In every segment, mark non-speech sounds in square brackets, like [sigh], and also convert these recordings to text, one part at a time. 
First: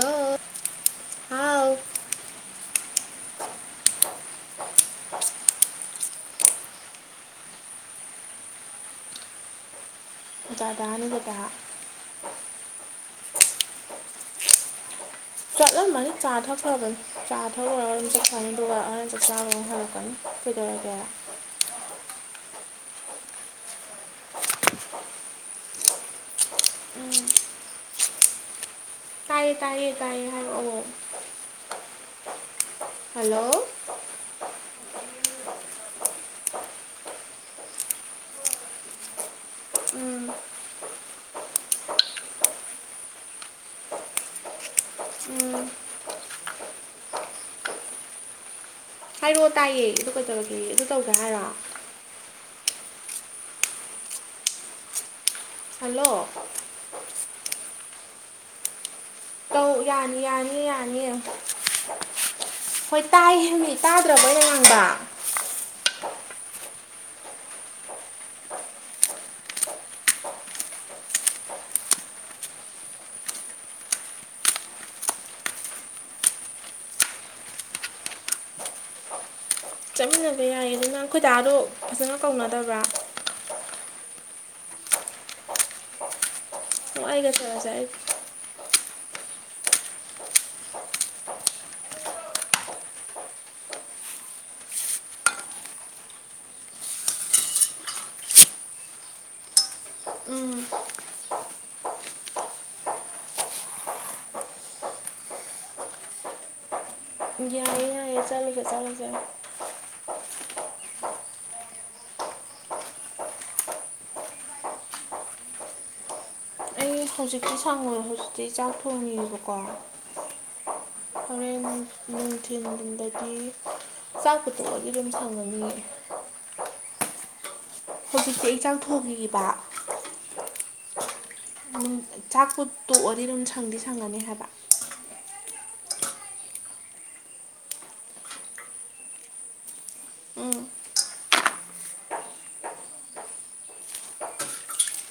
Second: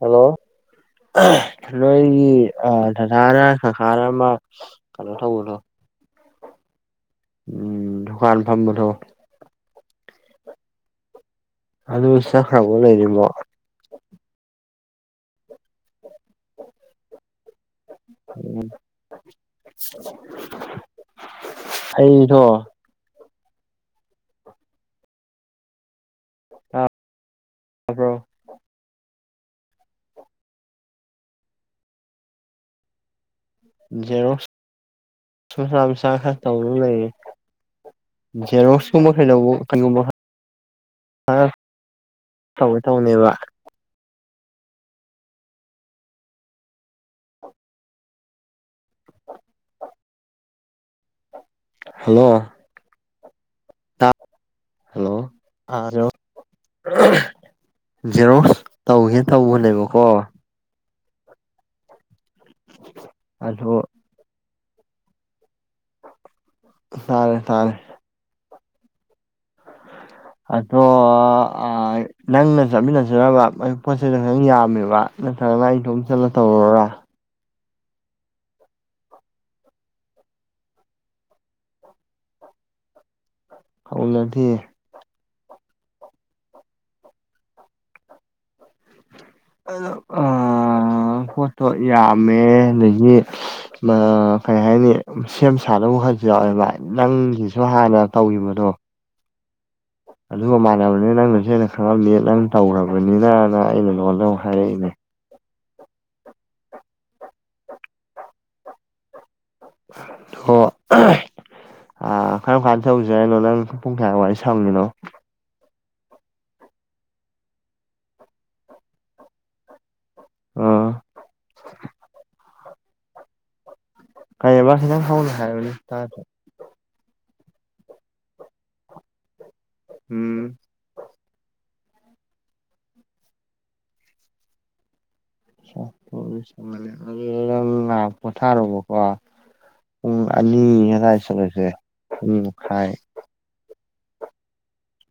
hello ꯍꯥꯎ ꯅꯣꯏꯒꯤ ꯗꯗꯥꯅ ꯁꯁꯥꯅ ꯑꯃ ꯀꯩꯅꯣ ꯇꯧꯕꯅꯣ ꯎꯝ ꯗꯨꯀꯥꯟ ꯐꯝꯕ ꯊꯣ ꯗꯥ ꯅꯅꯤ ꯗꯗꯥ ꯑꯗꯨ ꯆꯥꯛꯈꯕ ꯂꯩꯔꯤꯃꯣ ꯆꯠꯂꯝꯃꯅꯤ ꯆꯥꯊꯈ꯭ꯔꯕꯅꯤ ꯆꯥꯊꯔ ꯑꯣꯏꯔꯔ ꯆꯠ ꯆꯥꯅꯤꯡꯕꯔꯔ ꯆꯞ ꯆꯥꯔ ꯍꯥꯏꯔꯛꯀꯅꯤ ꯀꯩꯗꯧꯔ ꯀꯦꯔꯥ ꯑꯩꯊꯣ ꯑ꯭ꯔꯣ ꯇꯥꯏꯌꯦ ꯇꯥꯏꯌꯦ ꯇꯥꯏꯌꯦ ꯍꯥꯏꯔꯛꯑꯣꯑꯣ ꯍꯜꯂꯣ ꯖꯦꯔꯣꯛ ꯃꯁꯥ ꯃꯁꯥ ꯈꯔ ꯇꯧꯗꯨꯅ ꯂꯩꯌꯦ ꯖꯦꯔꯣꯛꯁ ꯀꯨꯝꯕ ꯀꯩ ꯂꯧꯕ ꯀꯩꯒꯨꯝꯕ ꯎꯝ ꯑ ꯇꯧꯋꯦ ꯇꯧꯅꯦꯕ ꯎꯝ ꯍꯥꯏꯔꯛꯑꯣ ꯇꯥꯏꯌꯦ ꯑꯗꯨ ꯀꯩꯗꯧꯔꯒꯦ ꯑꯗꯨ ꯇꯧꯒ꯭ꯔꯦ ꯍꯥꯏꯔꯣ ꯍꯜꯂꯣ ꯍꯜꯂꯣ ꯑꯔ ꯍꯜꯂꯣ ꯖꯩꯅꯣ ꯇꯧꯕꯒꯦ ꯑꯧ ꯌꯥꯅꯤ ꯌꯥꯅꯤ ꯌꯥꯅꯤ ꯍꯣꯏ ꯑꯗꯣ ꯇꯥꯏꯅꯤꯥꯏ ꯁꯔꯥꯕ ꯂꯣꯥꯡꯕ ꯇꯥꯔꯦ ꯇꯥꯔꯦ ꯑꯗꯣ ꯅꯪꯅ ꯆꯠꯃꯤꯟꯅꯁꯤꯕ ꯑꯩ ꯄꯣꯠ ꯆꯩꯩꯗꯣ ꯈꯤꯇꯪ ꯌꯥꯝꯃꯦꯕ ꯅꯠꯇ꯭ꯔꯒꯅ ꯑꯩꯗꯣꯝ ꯆꯜꯂ ꯇꯧꯔꯔꯥ ꯆꯠꯃꯤꯟꯅꯕ ꯌꯥꯏꯌꯦ ꯑꯗꯨ ꯅꯪ ꯈꯈꯣꯏꯗꯥꯗꯣ ꯐꯖꯅ ꯀꯧꯅꯗꯕ꯭ꯔꯥ ꯐꯥꯎꯂꯗꯤ ꯁꯉꯏꯒ ꯆꯔꯖꯥꯏ ꯑ ꯄꯣꯠꯇꯣ ꯌꯥꯝꯃꯦ ꯑꯗꯒꯤ ꯀꯔꯤ ꯍꯥꯏꯅꯤ ꯁꯦꯝ ꯁꯥꯅꯕꯕꯨ ꯈꯜꯁꯨ ꯌꯥꯎꯋꯦꯕ ꯅꯪꯒꯤꯁꯨ ꯍꯥꯟꯅ ꯇꯧꯈꯤꯕꯗꯣ ꯑꯗꯨꯒ ꯎꯝ ꯃꯥꯟꯅꯕꯅꯤ ꯅꯪꯅꯁꯨ ꯍꯦꯟꯅ ꯈꯪꯉꯝꯅꯤ ꯅꯪ ꯇꯧ꯭ꯔꯔꯕꯅꯤꯅꯅ ꯑꯩꯅ ꯂꯣꯟꯜꯗ ꯍꯥꯏꯔꯛꯏꯅꯦ ꯌꯥꯏꯦ ꯌꯥꯏꯔꯦ ꯆꯠꯂꯤꯁꯦ ꯆꯠꯂꯤꯁꯦ ꯑꯣ ꯑ ꯀꯔꯝ ꯀꯥꯟꯗ ꯇꯧꯖꯛꯏꯅꯣ ꯅꯪ ꯄꯨꯡ ꯀꯌꯥ ꯋꯥꯔꯤ ꯁꯪꯃꯤꯅꯣ ꯑꯩ ꯍꯧꯖꯤꯛꯇꯤ ꯁꯥꯡꯉꯦ ꯍꯧꯖꯤꯛꯇꯤ ꯆꯥꯛ ꯊꯣꯡꯉꯤꯑꯦꯕꯀꯣ ꯑꯥ ꯍꯣꯔꯦꯟ ꯅꯨꯡꯊꯤꯟꯗꯒꯤ ꯆꯥꯛ ꯀꯩꯑꯕ ꯄꯨꯊꯣꯛꯑꯗꯤ ꯈꯤꯇꯪ ꯑꯗꯨꯝ ꯍꯧꯅ ꯍꯥꯏꯌꯨꯅꯦ ꯁꯪꯉꯅꯤꯌꯦ ꯇꯥꯗ꯭ꯔꯦ ꯍꯧꯖꯤꯛꯇꯤ ꯑꯩ ꯆꯥꯡ ꯊꯣꯡꯔꯤꯕ ꯎꯝ ꯆꯥꯛꯄꯣ ꯇꯣꯛꯑꯗꯤ ꯑꯗꯨꯝ ꯁꯪꯗꯤ ꯁꯪꯉꯅꯤ ꯍꯥꯏꯕ ꯑꯗꯨ ꯄꯣꯊꯥꯔꯣꯕꯀꯣ ꯄꯨꯡ ꯎꯝ ꯑꯅꯤ ꯑꯗꯨꯋꯥꯏ ꯁꯠꯂꯁꯦ ꯄ ꯃꯈꯥꯏ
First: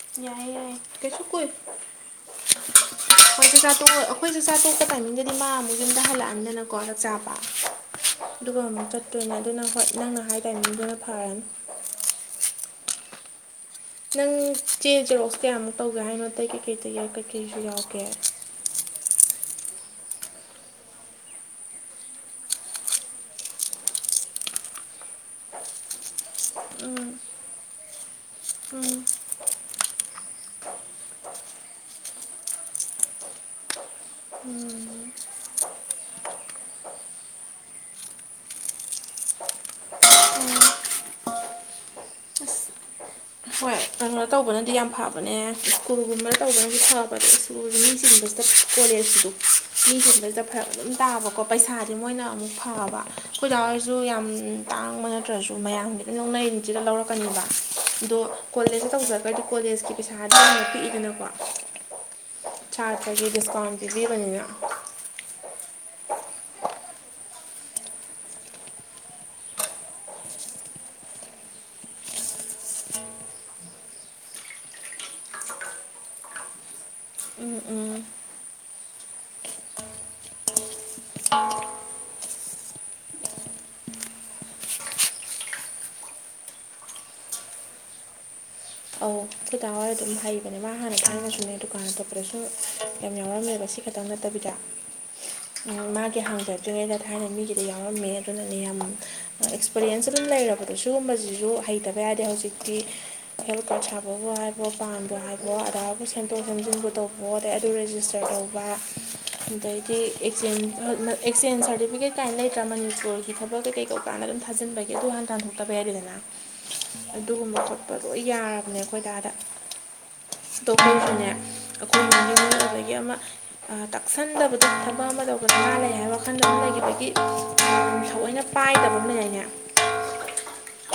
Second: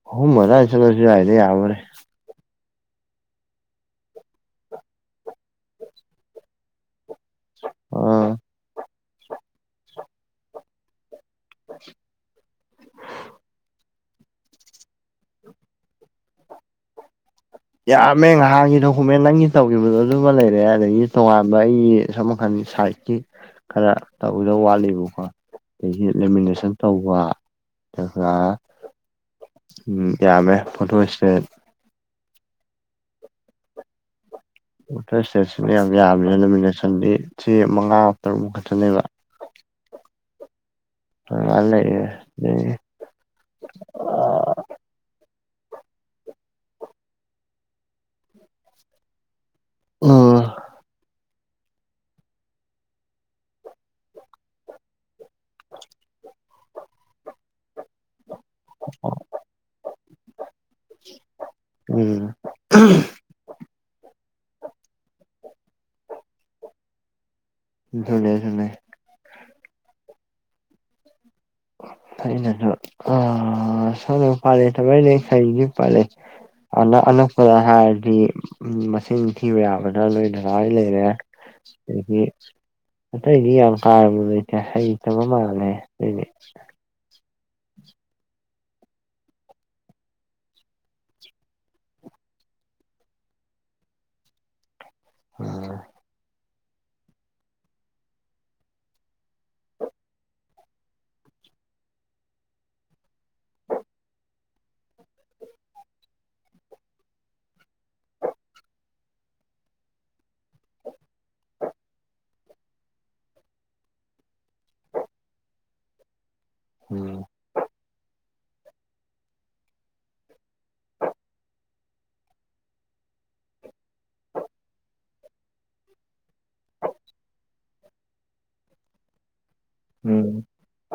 ꯍ ꯌꯥꯏꯌꯦ ꯃꯔ ꯌꯥꯏꯌꯦ ꯆꯂꯁꯨ ꯀꯩꯁꯨ ꯌꯥꯏꯗ ꯌꯥꯕꯔꯦ ꯍꯣꯏꯁꯨ ꯆꯥꯇꯣꯛ ꯑꯩꯈꯣꯏꯁꯨ ꯆꯥꯇꯣꯛꯄ ꯇꯥꯏꯃꯤꯡꯗꯗꯤ ꯃꯥ ꯑꯃꯨꯛ ꯌꯨꯝꯗ ꯍꯜꯂꯛꯑꯝꯗꯅꯀꯣ ꯆꯥꯛꯆꯥꯥꯕ ꯑ ꯑꯗꯨꯒ ꯑꯃꯨꯛ ꯆꯠꯇꯣꯏꯅ ꯑꯗꯨ ꯅꯪ ꯍꯣꯏ ꯅꯪꯅ ꯍꯥꯏ ꯇꯥꯏꯃꯤꯡꯗꯨꯅ ꯐꯔꯅꯤ [inaudible] ꯅꯪ ꯆꯦ ꯆꯦꯔꯣꯛꯁ ꯀꯌꯥꯃꯨꯛ ꯇꯧꯒꯦ ꯍꯥꯏꯅꯣ ꯑꯇꯩ ꯀꯩꯀꯩꯗꯎ ꯀꯣ ꯌꯥꯝꯃꯦ ꯉꯥꯏꯍꯥꯛꯒꯤꯗꯣ ꯗꯣꯀꯨꯃꯦꯟ ꯅꯪꯒꯤ ꯇꯧꯈꯤꯕꯗꯣ ꯑꯗꯨꯃ ꯂꯩꯔꯦ ꯑꯗꯒꯤ ꯇꯣꯉꯥꯟꯕ ꯑꯩꯒꯤ ꯁꯝ ꯃꯈꯜꯒꯤ ꯁꯥꯏꯠꯀꯤ ꯈꯔ ꯇꯧꯗ ꯋꯥꯠꯂꯤꯕꯀꯣ ꯑꯗꯒꯤꯗꯒꯤ ꯂꯦꯃꯤꯅꯦꯁꯟ ꯎꯝ ꯇꯧꯕ ꯎꯝ ꯎꯝ ꯌꯥꯃꯦ ꯄꯣꯇꯣꯁꯤꯦ ꯑꯣꯇꯔ ꯏꯁꯇꯦꯠꯁꯤꯅ ꯌꯥꯝ ꯌꯥꯕꯅꯤꯅ ꯅꯣꯃꯤꯅꯦꯁꯟꯗꯤ ꯁꯤ ꯃꯉꯥ ꯇꯔꯨꯛꯃꯨꯛ ꯈꯠꯇꯅꯦꯕ ꯃꯥ ꯂꯩ ꯈꯪ ꯇꯧꯕꯅꯗꯤ ꯌꯥꯝ ꯐꯕꯅꯦ ꯁ꯭ꯀꯨꯜꯒꯨꯝꯕꯅ ꯇꯧꯕꯅꯗꯤ ꯐꯕ ꯁ꯭ꯀꯨꯜꯕ ꯃꯤ ꯁꯤꯒꯨꯝꯕꯁꯤꯗ ꯀꯣꯂꯦꯖꯁꯤꯗ ꯃꯤꯁꯤꯡꯗꯁꯤꯗ ꯎꯝ ꯐꯔ ꯑꯗꯨꯝ ꯇꯥꯕ ꯀꯣ ꯄꯩꯁꯥꯗꯤ ꯃꯣꯏꯅ ꯑꯃꯨꯛ ꯐꯕ ꯑꯩꯈꯣꯏꯖꯥ ꯑꯣꯏꯔꯁꯨ ꯌꯥꯝ ꯇꯥꯡꯕ ꯅꯠꯇ꯭ꯔꯁꯨ ꯃꯌꯥꯝ ꯍꯧꯖꯤꯛꯀ ꯌꯧꯅꯔꯤꯅꯤꯁꯤꯗ ꯂꯧꯔꯛꯀꯅꯦꯕ ꯑꯗꯣ ꯀꯣꯂꯦꯖꯇ ꯇꯧꯔꯒꯗꯤ ꯀꯣꯂꯦꯖꯀꯤ ꯄꯩꯁꯥꯗ ꯌꯥꯝꯛ ꯄꯤꯛꯏꯗꯅꯀꯣ ꯎꯝ ꯁꯥꯔꯇ꯭ꯔꯒꯤ ꯗꯤꯁꯀꯥꯎꯟ ꯏꯗꯤꯕꯅꯤꯅ ꯊꯂꯁ ꯅ ꯑꯩꯅꯁꯨ ꯑ ꯁꯣꯝꯅ ꯄꯥꯜꯂꯦ ꯊꯃꯩ ꯍꯩꯗꯤ ꯄꯥꯜꯂꯦ ꯑꯅ ꯑꯅꯄꯗ ꯍꯥꯏꯗꯤ ꯃꯁꯤꯡ ꯊꯤꯕ ꯌꯥꯕꯗ ꯂꯣꯏ ꯗꯔꯥꯏ ꯂꯩꯔꯦ ꯑꯗꯒꯤ ꯑꯇꯩꯗꯤ ꯌꯥꯝ ꯀꯥꯔꯕ ꯂꯩꯇꯦ ꯍ ꯆꯕ ꯃꯥꯜꯂꯦ ꯑꯇꯩꯗꯤ ꯑꯐꯇꯥꯋꯥꯔ ꯑꯗꯨꯝ ꯍꯩꯕꯅꯦ ꯃꯥ ꯍꯥꯟꯅ ꯈꯥꯡꯉꯁꯨꯅꯦ ꯗꯨꯀꯥꯟ ꯑꯇꯣꯞꯄꯗꯁꯨ ꯌꯥꯝ ꯌꯥꯎꯔꯝꯃꯦꯕ ꯁꯤ ꯑꯥ [unintelligible] ꯃꯥꯒꯤ ꯍꯥꯡꯖꯔꯦ ꯊꯥꯏꯅ ꯃꯤꯒꯤꯗ ꯌꯥꯎꯔꯝꯃꯦ ꯑꯗꯨꯅꯅꯦ ꯍꯥꯏꯕꯥ ꯑꯦꯛꯁꯄꯔꯤꯌꯦꯟꯁ ꯑꯗꯨꯝ ꯂꯩꯔꯕꯗꯨꯁꯨ ꯃꯁꯤꯁꯨ ꯍꯩꯇꯕ ꯌꯥꯗꯦ ꯍꯧꯖꯤꯛꯇꯤ ꯍꯦꯜ ꯀꯥꯔꯠ ꯁꯥ ꯑꯐꯕꯕꯨ ꯍꯥꯏꯕꯣ ꯄꯥꯟꯕꯕꯨ ꯍꯥꯏꯕꯣ ꯑꯗꯥꯕꯨ ꯁꯦꯝꯗꯣꯛ ꯁꯦꯝꯖꯤꯟꯕꯨ ꯇꯧꯕꯣ ꯑꯗꯩ ꯑꯗꯨ ꯔꯦꯖꯤꯁꯇꯔ ꯇꯧꯕ ꯑꯩꯗꯤ ꯑꯦꯛꯆꯦꯟꯖ ꯁꯥꯔꯇꯤꯐꯤꯀꯦꯠ ꯀꯥꯏꯅ ꯂꯩꯇ꯭ꯔ ꯃꯅꯤ ꯏꯁ꯭ꯀꯣꯔꯜꯒꯤ ꯊꯕꯛ ꯑ ꯀꯩ ꯀꯩ ꯀꯧ ꯀꯥꯟꯗ ꯑꯗꯨꯝ ꯊꯥꯖꯤꯟꯕꯒꯤꯦ ꯑꯗꯨ ꯍꯥꯟ ꯇꯟꯊꯣꯛꯇꯕ ꯌꯥꯏꯗꯦꯗꯅ ꯎꯝ ꯑꯗꯨꯒꯨꯝꯕ ꯈꯣꯠꯄ ꯂꯣꯏ ꯌꯥꯔꯕꯅꯦ ꯑꯩꯈꯣꯏ ꯗꯥꯗ [unintelligible] ꯇꯥꯛꯁꯟꯗꯕꯗ ꯊꯕꯛ ꯑꯃ ꯇꯧꯕ ꯗꯔꯀꯥꯔ ꯂꯩ ꯍꯥꯏꯕ ꯋꯥꯈꯜꯗꯨ ꯑꯃ ꯂꯩꯈꯤꯕꯒꯤ ꯊꯑꯣꯏꯅ ꯄꯥꯏꯗꯕ ꯑꯃꯅꯦ ꯂꯩꯅꯦ ꯎꯝ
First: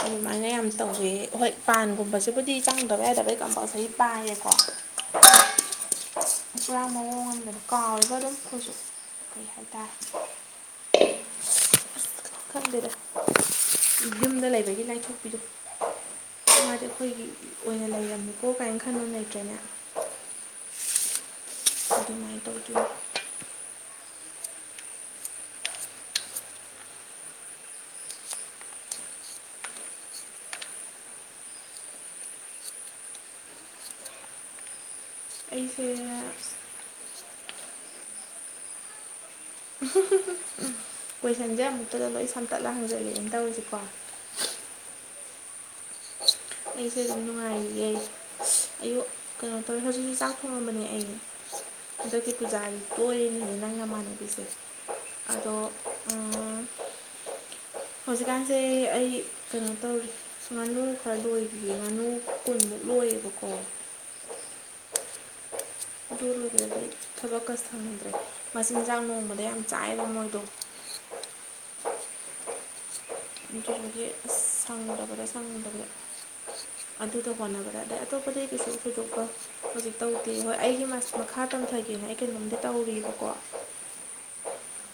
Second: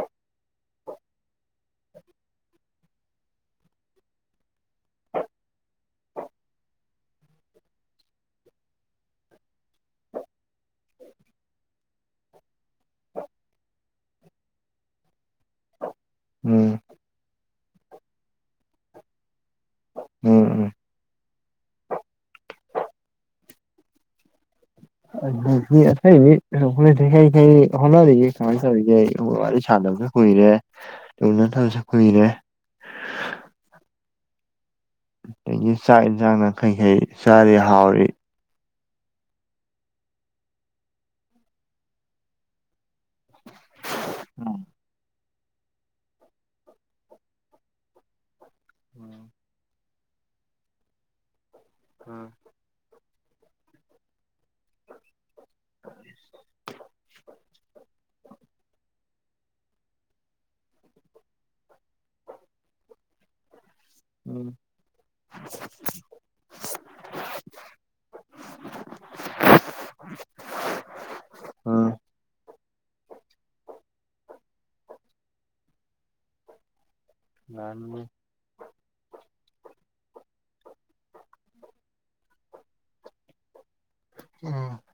ꯑꯗꯨꯃꯥꯏꯅ ꯌꯥꯝ ꯇꯧꯖꯩꯌꯦ ꯍꯣꯏ ꯄꯥꯟꯒꯨꯝꯕꯁꯦ ꯕꯨꯗꯤ ꯆꯪꯗꯕ ꯌꯥꯗꯕꯩ ꯀꯝꯄꯜꯁꯔꯤ ꯄꯥꯏꯌꯦꯀꯣ ꯏ ꯌꯥꯝ ꯃꯑꯣꯡꯗꯗ ꯀꯥꯎꯔꯒ ꯑꯗꯨꯝꯁꯨ ꯐ ꯈꯝꯗꯦꯔꯥ ꯂꯨꯝꯗ ꯂꯩꯕꯗꯤ ꯂꯥꯏꯊꯣꯛꯄꯤꯔꯣ ꯎꯝ ꯃꯥꯗꯤ ꯑꯩꯈꯣꯏꯒꯤ ꯑꯣꯏꯅ ꯂꯩꯔꯝꯃꯦꯀꯣ ꯀꯥꯏꯅ ꯈꯟꯅꯣ ꯂꯩꯇ꯭ꯔꯦꯅꯦ ꯎꯝ ꯎꯝ ꯑꯗꯨꯃꯥꯏꯅ ꯇꯧꯗꯣꯏꯅꯦ ꯑꯗꯨ ꯑꯁꯣꯏꯗꯤ ꯍꯩ ꯀꯩ ꯍꯣꯠꯅꯔꯤꯒꯦ ꯀꯃꯥꯏꯅ ꯇꯧꯔꯤꯒꯦ ꯑꯩ ꯋꯥꯔꯤ ꯁꯥꯟꯅꯕꯗꯣ ꯀꯨꯏꯔꯦ ꯎꯅꯗꯕꯁꯨ ꯀꯨꯏꯔꯦ ꯑꯗꯒꯤ ꯑꯩꯁꯦ ꯆꯥꯛ ꯌꯦꯟꯁꯥꯡꯅ ꯀꯩ ꯀꯩ ꯆꯥꯔꯤ ꯍꯥꯎꯔꯤ ꯀꯣꯏꯁꯟꯁꯦ ꯑꯃꯨꯛꯇꯗ ꯂꯣꯏ ꯁꯝꯇꯠꯂꯒ ꯍꯪꯖꯜꯂꯛꯑ ꯇꯧꯔꯤꯁꯤꯀꯣ [inaudible] ꯑꯩꯁꯦ ꯑꯗꯨꯝ ꯅꯨꯡꯉꯥꯏꯔꯤꯌꯦ ꯑꯩ ꯑꯌꯨꯛ ꯎꯝ ꯀꯩꯅꯣ ꯍꯣꯏ ꯍꯧꯖꯤꯛ ꯆꯥꯛ ꯊꯣꯡꯉꯝꯕꯅꯦ ꯑꯩ ꯍꯟꯗꯛꯀꯤ ꯄꯨꯖꯥꯒꯤ ꯂꯣꯏꯔꯤꯅꯤꯅꯦ ꯅꯪꯒꯃꯥꯟꯅꯕꯤꯁꯦ ꯑꯗꯣ ꯍꯧꯖꯤꯛꯀꯥꯟꯁꯦ ꯑꯩ ꯀꯩꯅꯣ ꯇꯧꯔꯤ ꯉꯥꯅꯨ ꯈꯔ ꯂꯣꯏꯕꯒꯦ ꯉꯥꯅꯨ ꯀꯨꯟꯃꯨꯛ ꯂꯣꯏꯌꯦꯕꯀꯣ [inaudible] ꯑꯗꯨ ꯂꯣꯏꯕꯗꯗꯤ ꯊꯕꯛꯀ ꯊꯪꯗꯦ ꯃꯆꯤꯟꯖꯥꯛ ꯅꯣꯡꯃꯗ ꯌꯥꯝ ꯆꯥꯏꯔ ꯃꯣꯏꯗꯣ ꯎꯝ ꯒꯤ ꯁꯪꯉꯨꯔꯕꯗꯥ ꯁꯪꯉꯨꯕꯗ ꯑꯗꯨꯗ ꯍꯣꯟꯅꯕꯗꯥ ꯌꯥꯅꯤ ꯑꯗꯞ [unintelligible] ꯍꯧꯖꯤꯛ ꯇꯧꯗꯦ ꯍꯣꯏ ꯑꯩꯒꯤ ꯃꯈꯥ ꯇꯝꯊꯒꯦꯅ ꯑꯩ ꯀꯩꯅꯣꯝꯗꯤ ꯇꯧꯔꯤꯑꯀꯣ [inaudible]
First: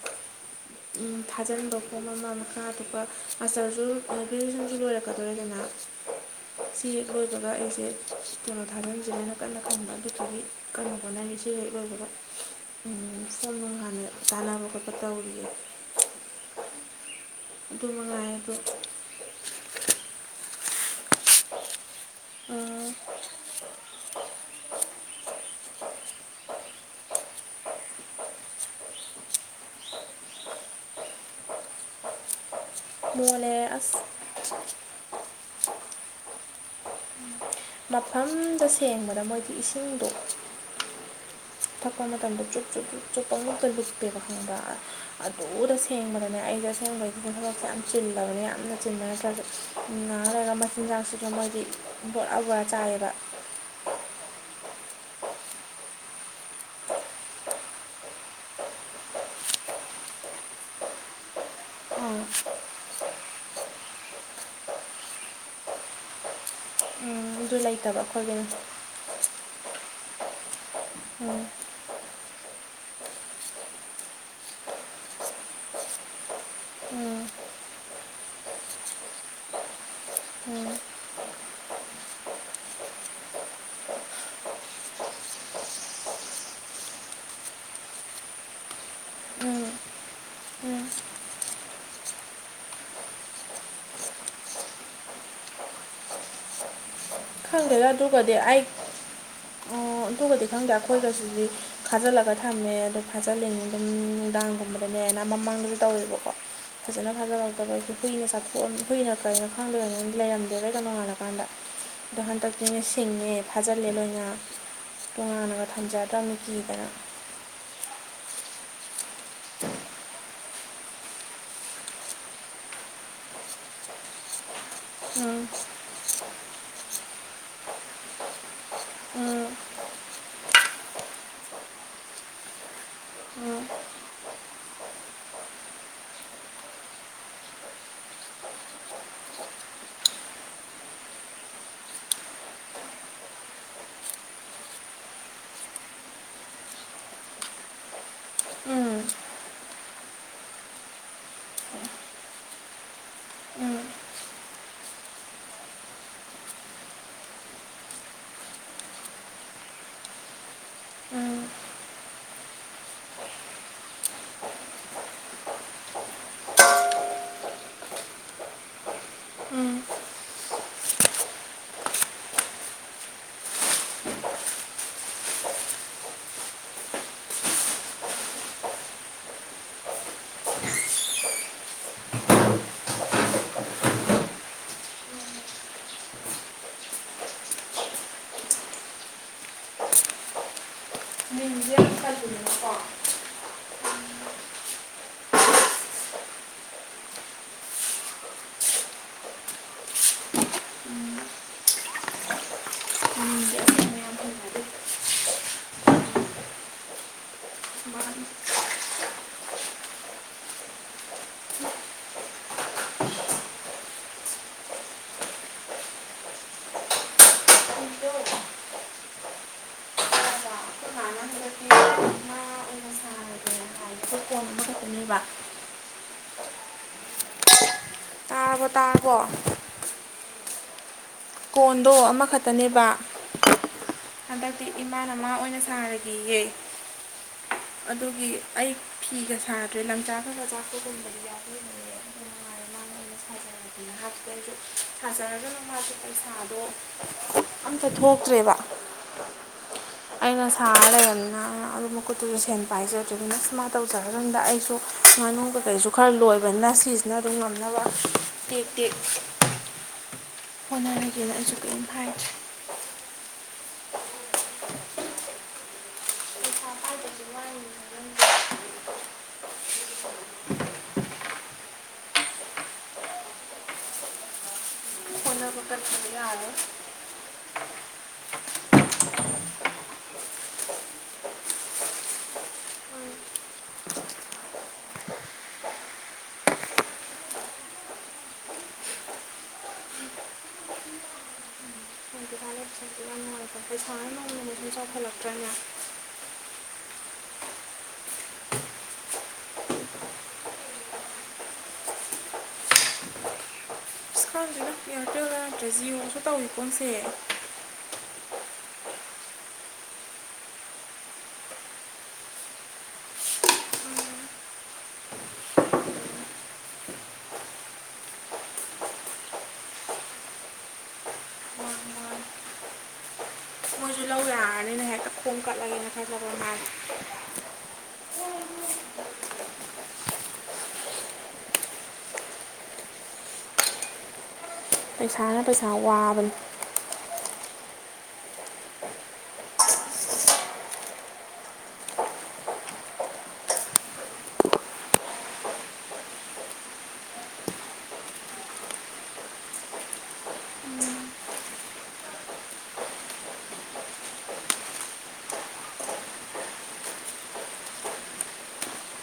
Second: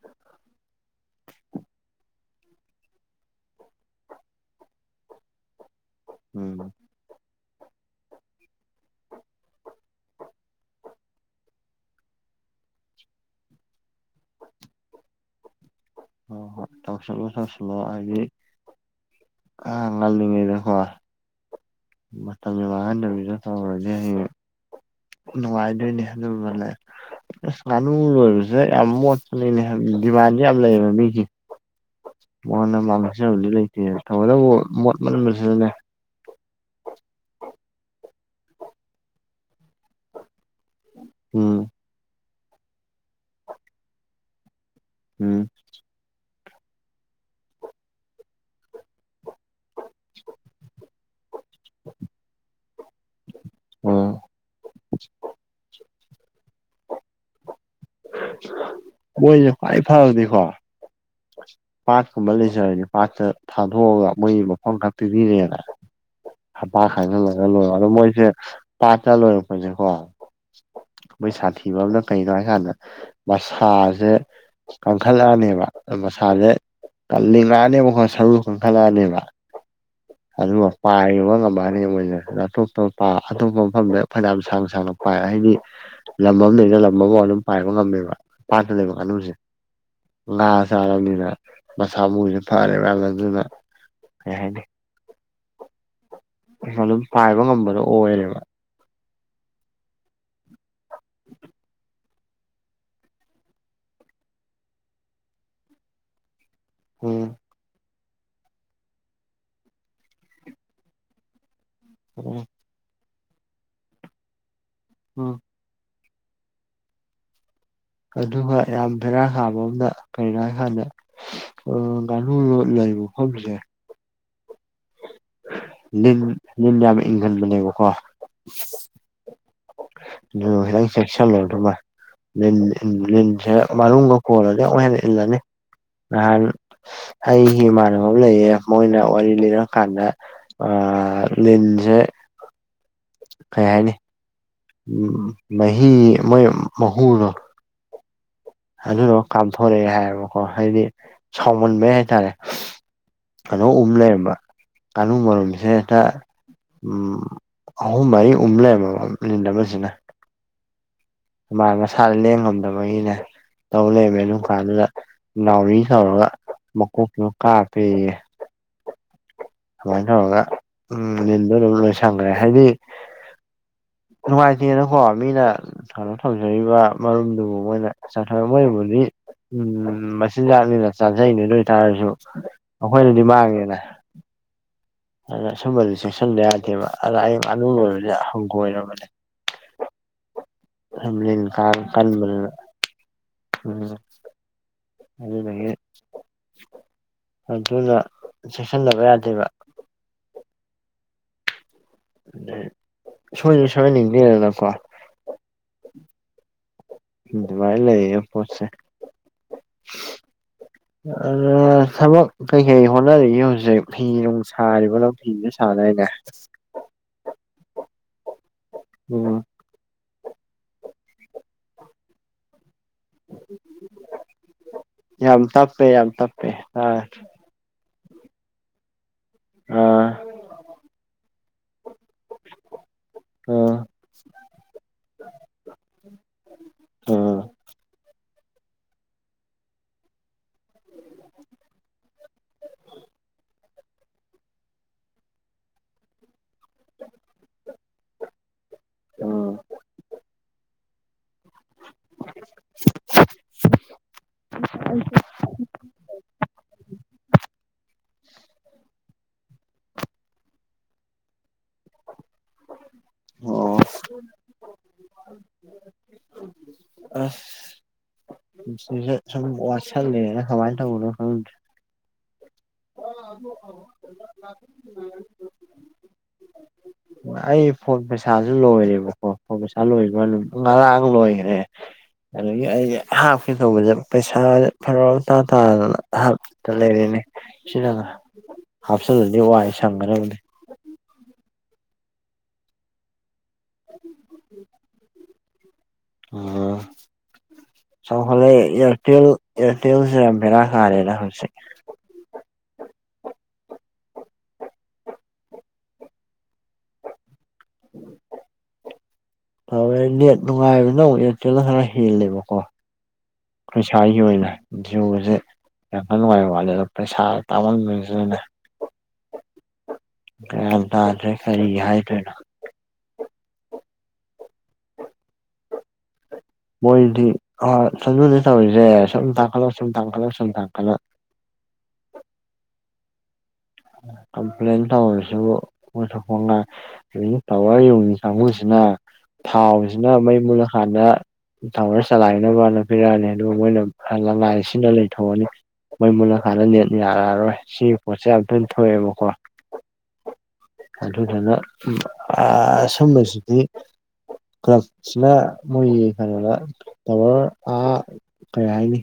ꯊꯥꯖꯤꯟꯕ ꯐꯣꯝ ꯑꯃ ꯃꯈꯥ ꯑꯇꯣꯞꯄ ꯃꯥꯁꯇꯔꯁꯨ ꯒ꯭ꯔꯦꯖꯨꯋꯦꯁꯟꯁꯨ ꯂꯣꯏꯔꯛꯀꯗꯣꯏꯦꯗꯅ [unintelligible] ꯁꯤ ꯂꯣꯏꯕꯒ ꯑꯩꯁꯦ ꯀꯣꯂꯣ ꯊꯥꯕꯁꯤꯅꯦꯅ ꯀꯟꯅ ꯇꯧꯅꯕꯒꯤꯒꯤ ꯀꯥꯟꯕꯣꯅ ꯏꯗꯤ ꯂꯩ ꯑꯣꯏꯕꯕ ꯆꯥꯅꯕ ꯈꯣꯠꯄ ꯇꯧꯔꯤꯌꯦ ꯍꯣꯏ ꯍꯣꯢ ꯇꯧꯁꯤꯜꯂꯣ ꯇꯣꯏꯁꯤꯜꯂꯣ ꯑꯗꯨ ꯍꯥꯏꯕꯗꯤ ꯃꯉꯥꯏ ꯑꯗꯣ ꯑ ꯉꯜꯂꯤꯉꯩꯗꯀꯣ ꯃꯇꯝ ꯃꯥꯡꯍꯟꯗꯕꯤꯗ ꯇꯧꯔꯁꯦ ꯍꯌꯦꯡ ꯅꯨꯡꯉꯥꯏꯗꯣꯏꯅꯦ ꯑꯗꯨ ꯃꯥꯜꯂ ꯉꯅꯨ ꯂꯣꯏꯕꯁꯦ ꯌꯥꯝ ꯃꯣꯠꯄꯅꯤꯅꯦ ꯗꯤꯃꯥꯟꯁꯨ ꯌꯥꯝ ꯂꯩꯌꯦꯕ ꯃꯤꯒꯤ ꯃꯣꯟꯟꯅ ꯃꯥꯡꯅꯁꯤꯕꯗꯤ ꯃꯣꯜꯂꯦ ꯂꯩꯇꯦ ꯑꯁ ꯊꯗꯕꯨ ꯃꯣꯠ ꯃꯁꯨꯂ ꯃꯐꯝꯗ ꯁꯦꯡꯕꯗ ꯃꯣꯏꯗꯤ ꯏꯁꯤꯡꯗꯣ ꯎꯝ ꯊꯛꯄ ꯃꯇꯝꯗ ꯆꯨꯞ ꯆꯨꯞ ꯆꯨꯞ ꯆꯨꯞꯄ ꯑꯃꯨꯛꯇ ꯂꯤꯄꯦꯕ ꯈꯪꯕ ꯎꯝ ꯑꯗꯨꯔ ꯁꯦꯡꯕꯗꯅꯦ ꯑꯩꯁ ꯑꯁꯦꯡꯕꯩꯗꯨꯗꯤ ꯊꯣꯔꯛꯁꯦ ꯌꯥꯝ ꯆꯤꯜꯍꯧꯔꯦ ꯌꯥꯝꯅ ꯆꯤꯟꯅꯔ ꯐ ꯉꯍꯥꯛ ꯂꯩꯔꯒꯥ ꯃꯣꯏꯗꯤ ꯃꯆꯤꯟꯖꯥꯛꯁꯤꯁꯨ ꯃꯣꯏꯗꯤ ꯕꯣꯔꯥ ꯕꯣꯔꯥ ꯆꯥꯏꯌꯦꯕ ꯑꯣ ꯃꯣꯏꯁꯦ ꯈ꯭ꯋꯥꯏ ꯐꯕꯗꯤꯀꯣ ꯄꯥꯠꯀꯨꯝꯕ ꯂꯩꯖꯔꯒ ꯄꯥꯠꯇ ꯊꯥꯗꯣꯛꯑꯒ ꯃꯣꯏꯒꯤ ꯃꯐꯝ ꯈ ꯄꯤꯕꯤꯔꯦꯅ ꯍꯥꯄꯥ ꯈꯥꯏꯖꯤꯜꯂꯒ ꯂꯣꯏꯔ ꯑꯗꯣ ꯃꯣꯏꯁꯦ ꯄꯥꯠꯇ ꯂꯣꯏꯔꯛꯄꯁꯦꯀꯣ ꯃꯣꯏ ꯁꯥꯊꯤꯕ ꯑꯃꯅ ꯀꯅꯣ ꯍꯥꯏꯀꯥꯟꯗ ꯃꯁꯥꯁꯦ ꯀꯪ ꯈꯠꯂꯥꯛ ꯑꯥꯅꯤꯕꯥ ꯃꯁꯥꯁꯦ ꯀꯜꯂꯤꯉꯛꯑꯅꯦꯕ ꯑꯩꯏ ꯁꯔꯨ ꯈꯟꯈꯠꯂꯛꯑꯅꯦꯕ ꯑꯗꯨꯒ ꯄꯥꯏꯕ ꯉꯝꯃꯛꯑꯅꯤ ꯃꯣꯏꯅꯇꯣꯞ ꯑꯇꯣꯞꯄ ꯃꯐꯝꯗ ꯐꯅ ꯁꯥꯡꯅ ꯁꯥꯡꯅ ꯄꯥꯏ ꯍꯥꯏꯗꯤ ꯂꯝ ꯑꯃ ꯂꯩꯅ ꯂꯝ ꯑꯃ ꯑꯗꯨꯝ ꯄꯥꯏꯕ ꯉꯝꯃꯦꯕ ꯄꯥꯠꯇ ꯂꯩꯕꯥ ꯉꯥꯅꯨꯁꯦ ꯉꯥ ꯆꯥꯔꯝꯅꯤꯅ ꯃꯁꯥ ꯃꯥꯎꯁꯦ ꯐꯔꯦ ꯃꯌꯥꯝꯅꯥ ꯑꯗꯨꯅ ꯀꯩ ꯍꯥꯏꯅꯤ ꯍꯜꯂꯣ ꯈꯪꯗꯦꯗ ꯑꯗꯨꯒꯗꯤ ꯑꯩ ꯑꯗꯨꯒꯗꯤ ꯈꯪꯗꯦ ꯑꯩꯈꯣꯏꯒꯁꯨꯗꯤ ꯐꯥꯖꯤꯜꯂꯒ ꯊꯝꯃꯦ ꯑꯗꯨ ꯐꯥꯖꯤꯜꯂꯤ ꯑꯗꯨꯝ ꯅꯨꯡꯗꯥꯡꯒꯨꯝꯕꯗꯅꯦ ꯍꯥꯏꯅ ꯃꯃꯥꯡꯗꯁꯨ ꯇꯧꯋꯦꯕꯀꯣ ꯐꯖꯅ ꯎꯝ ꯐꯥꯖꯔꯛꯇꯕ ꯑꯩꯁꯦ ꯍꯨꯏꯅ ꯆꯥꯛꯊꯣꯛꯑ ꯍꯨꯏꯅ ꯀꯔꯤꯣ ꯈꯪꯗꯣꯏꯔ ꯂꯩꯔꯝꯗꯦꯕꯩꯗꯣꯥꯟꯜꯂꯀꯥꯟꯗ ꯑꯗꯣ ꯎꯝ ꯍꯟꯗꯛꯇꯤꯅ ꯁꯤꯡꯉꯦ ꯐꯥꯖꯤꯜꯂꯦ ꯂꯣꯏꯅ ꯎꯝ ꯇꯣꯉꯥꯟꯅꯒ ꯊꯝꯖꯗ꯭ꯔꯕꯅꯤ ꯀꯤꯗꯅ ꯑꯗꯨꯒ ꯌꯥꯝ ꯚꯦꯔꯥ ꯍꯥꯕ ꯑꯃꯅ ꯀꯔꯤꯒꯤꯅꯣ ꯍꯥꯏ ꯀꯥꯟꯗ ꯎꯝ ꯉꯥꯅꯨ ꯂꯩꯕ ꯃꯐꯝꯁꯦ ꯎꯝ ꯂꯤꯟ ꯂꯤꯟ ꯌꯥꯝ ꯏꯪꯒꯟꯕꯅꯦꯕꯀꯣ ꯎꯝ ꯅꯡ ꯆꯦꯛꯁꯜꯂꯣ ꯑꯗꯨꯃꯥ ꯂꯤ ꯎꯝ ꯂꯤꯟꯁꯦ ꯃꯅꯨꯡꯗꯒ ꯀꯣꯟꯂꯗꯤ ꯑꯃꯨꯛ ꯍꯦꯟꯅ ꯏꯜꯂꯅꯤ ꯅꯍꯥꯟ ꯑꯩ ꯏꯃꯥꯟꯅꯕ ꯑꯃ ꯂꯩꯌꯦ ꯃꯣꯏꯅ ꯋꯥꯔꯤ ꯂꯤꯔꯥ ꯀꯥꯟꯗ ꯑ ꯂꯤꯟꯖꯦ ꯀꯩ ꯍꯥꯏꯅꯤ ꯎꯝ ꯃꯍꯤ ꯃꯣꯏ ꯃꯍꯨꯗꯣ ꯑꯗꯨꯅ ꯀꯥꯝꯊꯣꯔꯛꯑꯦ ꯍꯥꯏꯌꯦꯕꯀꯣ ꯍꯥꯏꯗꯤ ꯁꯥꯎꯃꯟꯕꯩ ꯍꯥꯏꯇꯥꯔꯦ ꯎꯝ ꯀꯩꯅꯣ ꯎꯝ ꯑꯝ ꯂꯩꯔꯝꯕ ꯉꯥꯅꯨ ꯃꯇꯨꯝꯁꯦ ꯍꯦꯛꯇ ꯎꯝ ꯑꯍꯨꯝ ꯃꯔꯤ ꯎꯨꯝ ꯂꯩꯔꯝꯃꯥꯕꯥ ꯂꯤꯟ ꯑꯃꯁꯤꯅ ꯎꯝ ꯃꯥ ꯃꯁꯥꯗ ꯂꯦꯡꯉꯝꯗꯕꯒꯤꯅꯦ ꯇꯧ ꯂꯩꯔꯝꯃꯦ ꯑꯗꯨꯀꯥꯟꯗꯨꯗ ꯅꯥꯎꯔꯤ ꯇꯧꯔꯒ ꯃꯀꯣꯛꯇꯨꯗ ꯀꯞꯄꯦꯌꯦ ꯎꯝ ꯑꯗꯨꯃꯥꯏꯅ ꯇꯧꯔꯒ ꯎꯝ ꯅꯤꯟꯗꯣ ꯑꯗꯨꯝ ꯂꯣꯏ ꯁꯟꯈ꯭ꯔꯦ ꯍꯥꯏꯗꯤ ꯅꯨꯡꯉꯥꯏꯇꯦꯅꯀꯣ ꯃꯤꯅ ꯊꯥꯟꯅ ꯊꯧꯖꯔꯤꯕ ꯃꯔꯨꯝꯗꯨꯕꯨ ꯃꯣꯏꯅ ꯆꯊ ꯃꯣꯏꯅꯥꯕꯨꯗꯤ ꯎꯝ ꯃꯆꯤꯟꯖꯥꯛꯅꯤꯅ ꯆꯥꯖꯩꯅꯤ ꯑꯗꯨ ꯑꯣꯏꯇꯥꯥꯔꯁꯨ ꯑꯩꯈꯣꯏꯗꯗꯤ ꯃꯥꯡꯉꯦꯅ ꯑꯗꯨꯅ ꯁꯨꯝꯕꯗꯤ ꯆꯦꯛꯁꯤꯟꯕ ꯌꯥꯗꯦꯕ ꯑꯗ ꯅꯥꯅꯨ ꯂꯣꯏꯕꯁꯦ ꯍꯪꯒꯣꯏꯔꯕꯅꯦ ꯂꯤꯟ ꯃꯤꯡꯁꯦ ꯀꯥꯡ ꯌꯥꯝ ꯀꯟꯕꯅꯤꯅꯥ ꯄꯜꯂꯤꯗꯅꯀꯣ ꯑꯗꯨꯗꯒꯤ ꯑꯗꯨꯅ ꯆꯦꯛꯁꯤꯟꯗꯕ ꯌꯥꯗꯦꯕ ꯑꯗꯩ ꯃꯤꯡꯁꯦ ꯁꯣꯏꯁꯨ ꯑꯁꯦꯡꯕ ꯌꯥꯝ ꯄꯜꯂꯤ ꯁꯣꯏꯍꯟꯅꯤꯡꯗꯦꯗꯅꯀꯣ ꯑꯗꯨꯃꯥꯏꯅ ꯂꯩꯌꯦ ꯃꯥꯟꯕꯤꯗꯣ ꯄꯣꯠꯁꯦ ꯊꯕꯛ ꯀꯩꯀꯩ ꯍꯣꯠꯅꯔꯤꯒꯦ ꯍꯧꯖꯤꯛ ꯐꯤ ꯅꯨꯡ ꯁꯥꯔꯤꯕꯤ ꯅꯪ ꯐꯤ ꯁꯨ ꯁꯥꯗꯥꯏꯅꯦ ꯎꯝ ꯂꯅꯥ ꯀ ꯀꯔꯤꯕꯥ ꯌꯥꯝ ꯇꯞꯄꯦ ꯌꯥꯝ ꯇꯞꯄꯦ ꯇꯥꯗꯔꯦ ꯇꯥꯔꯕ ꯇꯥꯔꯕꯣ ꯑꯥ ꯀꯣꯟꯗꯣ ꯑꯃꯈꯛꯇꯅꯦꯕ ꯑꯥ ꯍꯟꯗꯛꯇꯤ ꯏꯃꯥꯅ ꯃ ꯑꯣꯏꯅ ꯁꯥꯔꯒꯦꯌꯦ ꯑꯥ ꯑꯗꯨꯒꯤ ꯑꯩ ꯐꯤꯒ ꯁꯥꯗ꯭ꯔꯦ ꯂꯪꯆꯥꯛ ꯈꯔꯥ ꯈꯔꯥ ꯆꯥꯛꯄꯒꯨꯝꯕ ꯊꯖꯔ ꯑꯗꯨꯅꯨꯡꯉ ꯁꯥꯥꯗꯣ ꯑꯝꯇꯥ ꯊꯣꯛꯇ꯭ꯔꯦꯕ ꯎꯝ ꯑꯩꯅ ꯁꯥꯕ ꯂꯩꯒꯝ [inaudible] ꯃꯈꯀꯨꯠꯇꯨꯁꯨ ꯁꯦꯟ ꯄꯥꯏꯖꯗꯗꯅ ꯁꯨꯃꯥꯏꯅ ꯇꯧꯖꯔ ꯑꯗꯨꯗ ꯑꯩꯁꯨ ꯉꯥꯅꯨ ꯀ ꯀꯩꯁꯨ ꯈꯔ ꯂꯣꯏꯕꯅꯤꯅ ꯁꯤꯁ ꯅ ꯑꯗꯨꯝ ꯉꯝꯅꯕ ꯇꯦꯛ ꯇꯦꯛ ꯍꯣꯠꯅꯔꯒꯦꯅ ꯑꯗꯨꯁꯨ ꯀꯔꯤꯝ ꯍꯥꯏ ꯑꯣ ꯑ ꯁ ꯋꯥꯁ ꯂꯩꯦ ꯍꯥꯏꯣ ꯑꯗꯨ ꯂ ꯌꯥꯔꯔꯣꯏ ꯎꯝ ꯑꯩ ꯐꯣꯟ ꯄꯩꯁꯥꯁꯨ ꯂꯣꯏꯔꯦꯕꯀꯣ ꯐꯣꯟ ꯄꯩꯁꯥ ꯂꯣꯏꯕ꯭ꯔꯃꯤ ꯉꯔꯥꯡ ꯂꯣꯏꯈ꯭ꯔꯦ ꯑꯗꯒꯤ ꯑꯩ ꯍꯥꯞꯀꯦ ꯇꯧꯕꯁꯦ ꯄꯩꯁꯥꯁꯦ ꯐꯔꯛ ꯑꯃꯥ ꯏꯇꯥ ꯇꯥꯗꯅ ꯍꯞ ꯇꯥ ꯂꯩꯔꯦꯅꯦ ꯍꯥꯞꯆꯜꯂꯗꯤ ꯋꯥꯏ ꯁꯪꯒ꯭ꯗꯕꯅꯦ ꯍꯧꯖꯤꯛꯀꯥꯟꯗꯤ ꯄꯩꯁꯥꯁꯨ ꯎ ꯎ ꯎ ꯍꯂꯛꯄ꯭ꯔꯅ ꯑꯣ ꯆꯥꯎꯈꯠꯂꯦ ꯏꯌꯥꯔꯇꯦꯜ ꯑꯦꯌꯥꯔꯇꯦꯜꯁꯤ ꯌꯥꯝ ꯕꯦꯔꯥ ꯀꯥꯔꯦꯅ ꯍꯧꯖꯤꯛꯁꯦ ꯁꯤ ꯈꯗꯄꯤ ꯌꯥꯇꯣ ꯑ꯭ꯔꯖꯤꯨ ꯈ ꯇꯧꯔꯤꯀꯣꯁꯦ [inaudible] ꯇꯧꯋꯦ ꯅꯦꯠ ꯅꯨꯡꯉꯥꯏꯕ ꯅꯪ ꯑꯦꯌꯥꯔꯇꯦꯜꯗ ꯈꯔ ꯍꯦꯜꯂꯦꯕꯀꯣ ꯑꯩꯈꯣꯏ ꯏꯁꯥꯒꯤ ꯑꯣꯏꯅ ꯒꯁꯦ ꯌꯥꯝꯈ ꯅꯨꯡꯉꯥꯏꯕ ꯋꯥꯠꯂꯦ ꯑꯗꯣ ꯄꯩꯁꯥ ꯇꯥꯃꯟꯗꯣꯏꯅꯤꯁꯨ ꯅꯅꯦ ꯀꯌꯥ ꯇꯗ꯭ꯔꯦ ꯀꯔꯤ ꯍꯥꯏꯗꯣꯏꯅꯣ ꯃꯣꯏꯁꯨ ꯂꯧꯔ ꯌꯥꯔꯅꯤꯅ ꯍꯦꯛ ꯈꯣꯡ ꯀꯠꯂꯒꯦꯅ ꯈꯜꯖꯕ ꯃꯥꯁꯦ ꯍꯣꯏꯗꯤ ꯍ ꯆꯅꯨꯗꯤ ꯇꯧꯔꯤꯁꯦ ꯁꯨꯝ ꯇꯥꯡꯈꯠꯂꯛ ꯁꯨꯝ ꯇꯥꯡꯈꯠꯂꯛ ꯁꯨꯝ ꯇꯥꯡꯀꯠꯂꯛ ꯀꯝꯄ꯭ꯂꯟ ꯇꯕꯨꯁꯨ ꯄꯩꯁꯥꯅ ꯄꯩꯁꯥ ꯋꯥꯕꯅꯤ ꯐ ꯑꯗꯨ ꯇꯋꯥꯔ ꯌꯣꯡꯉꯤ ꯀꯥꯡꯕꯨꯁꯤꯅ ꯊꯥꯎꯁꯤꯅ ꯃꯩ ꯃꯨꯂ ꯍꯥꯟꯅ ꯇꯋꯔ ꯆꯂꯥꯏꯅꯕꯅ ꯄꯤꯔꯛꯑꯅꯤ ꯑꯗꯨꯒ ꯃꯣꯏꯅ ꯂꯅꯥꯥꯏ ꯑꯁꯤꯟꯅ ꯂꯩꯊꯣꯛꯑꯅꯤ ꯃꯣꯏ ꯃꯨꯜꯂꯀꯥꯟꯗ ꯅꯦꯠ ꯌꯥꯔꯛꯑꯔꯣꯏ ꯁꯤꯒꯤ ꯄꯣꯠꯁꯦ ꯌꯥꯝ ꯊꯣꯏꯅ ꯊꯣꯛꯑꯦꯕꯀꯣ ꯑꯗꯨꯣꯏꯗꯅ ꯑꯁꯝꯕꯁꯤꯗꯤ ꯀ꯭ꯂꯞ ꯁꯤꯅ ꯃꯣꯏꯒꯤ ꯍꯥꯏꯅ ꯇꯔ ꯀꯔꯤ ꯍꯥꯏꯅꯤ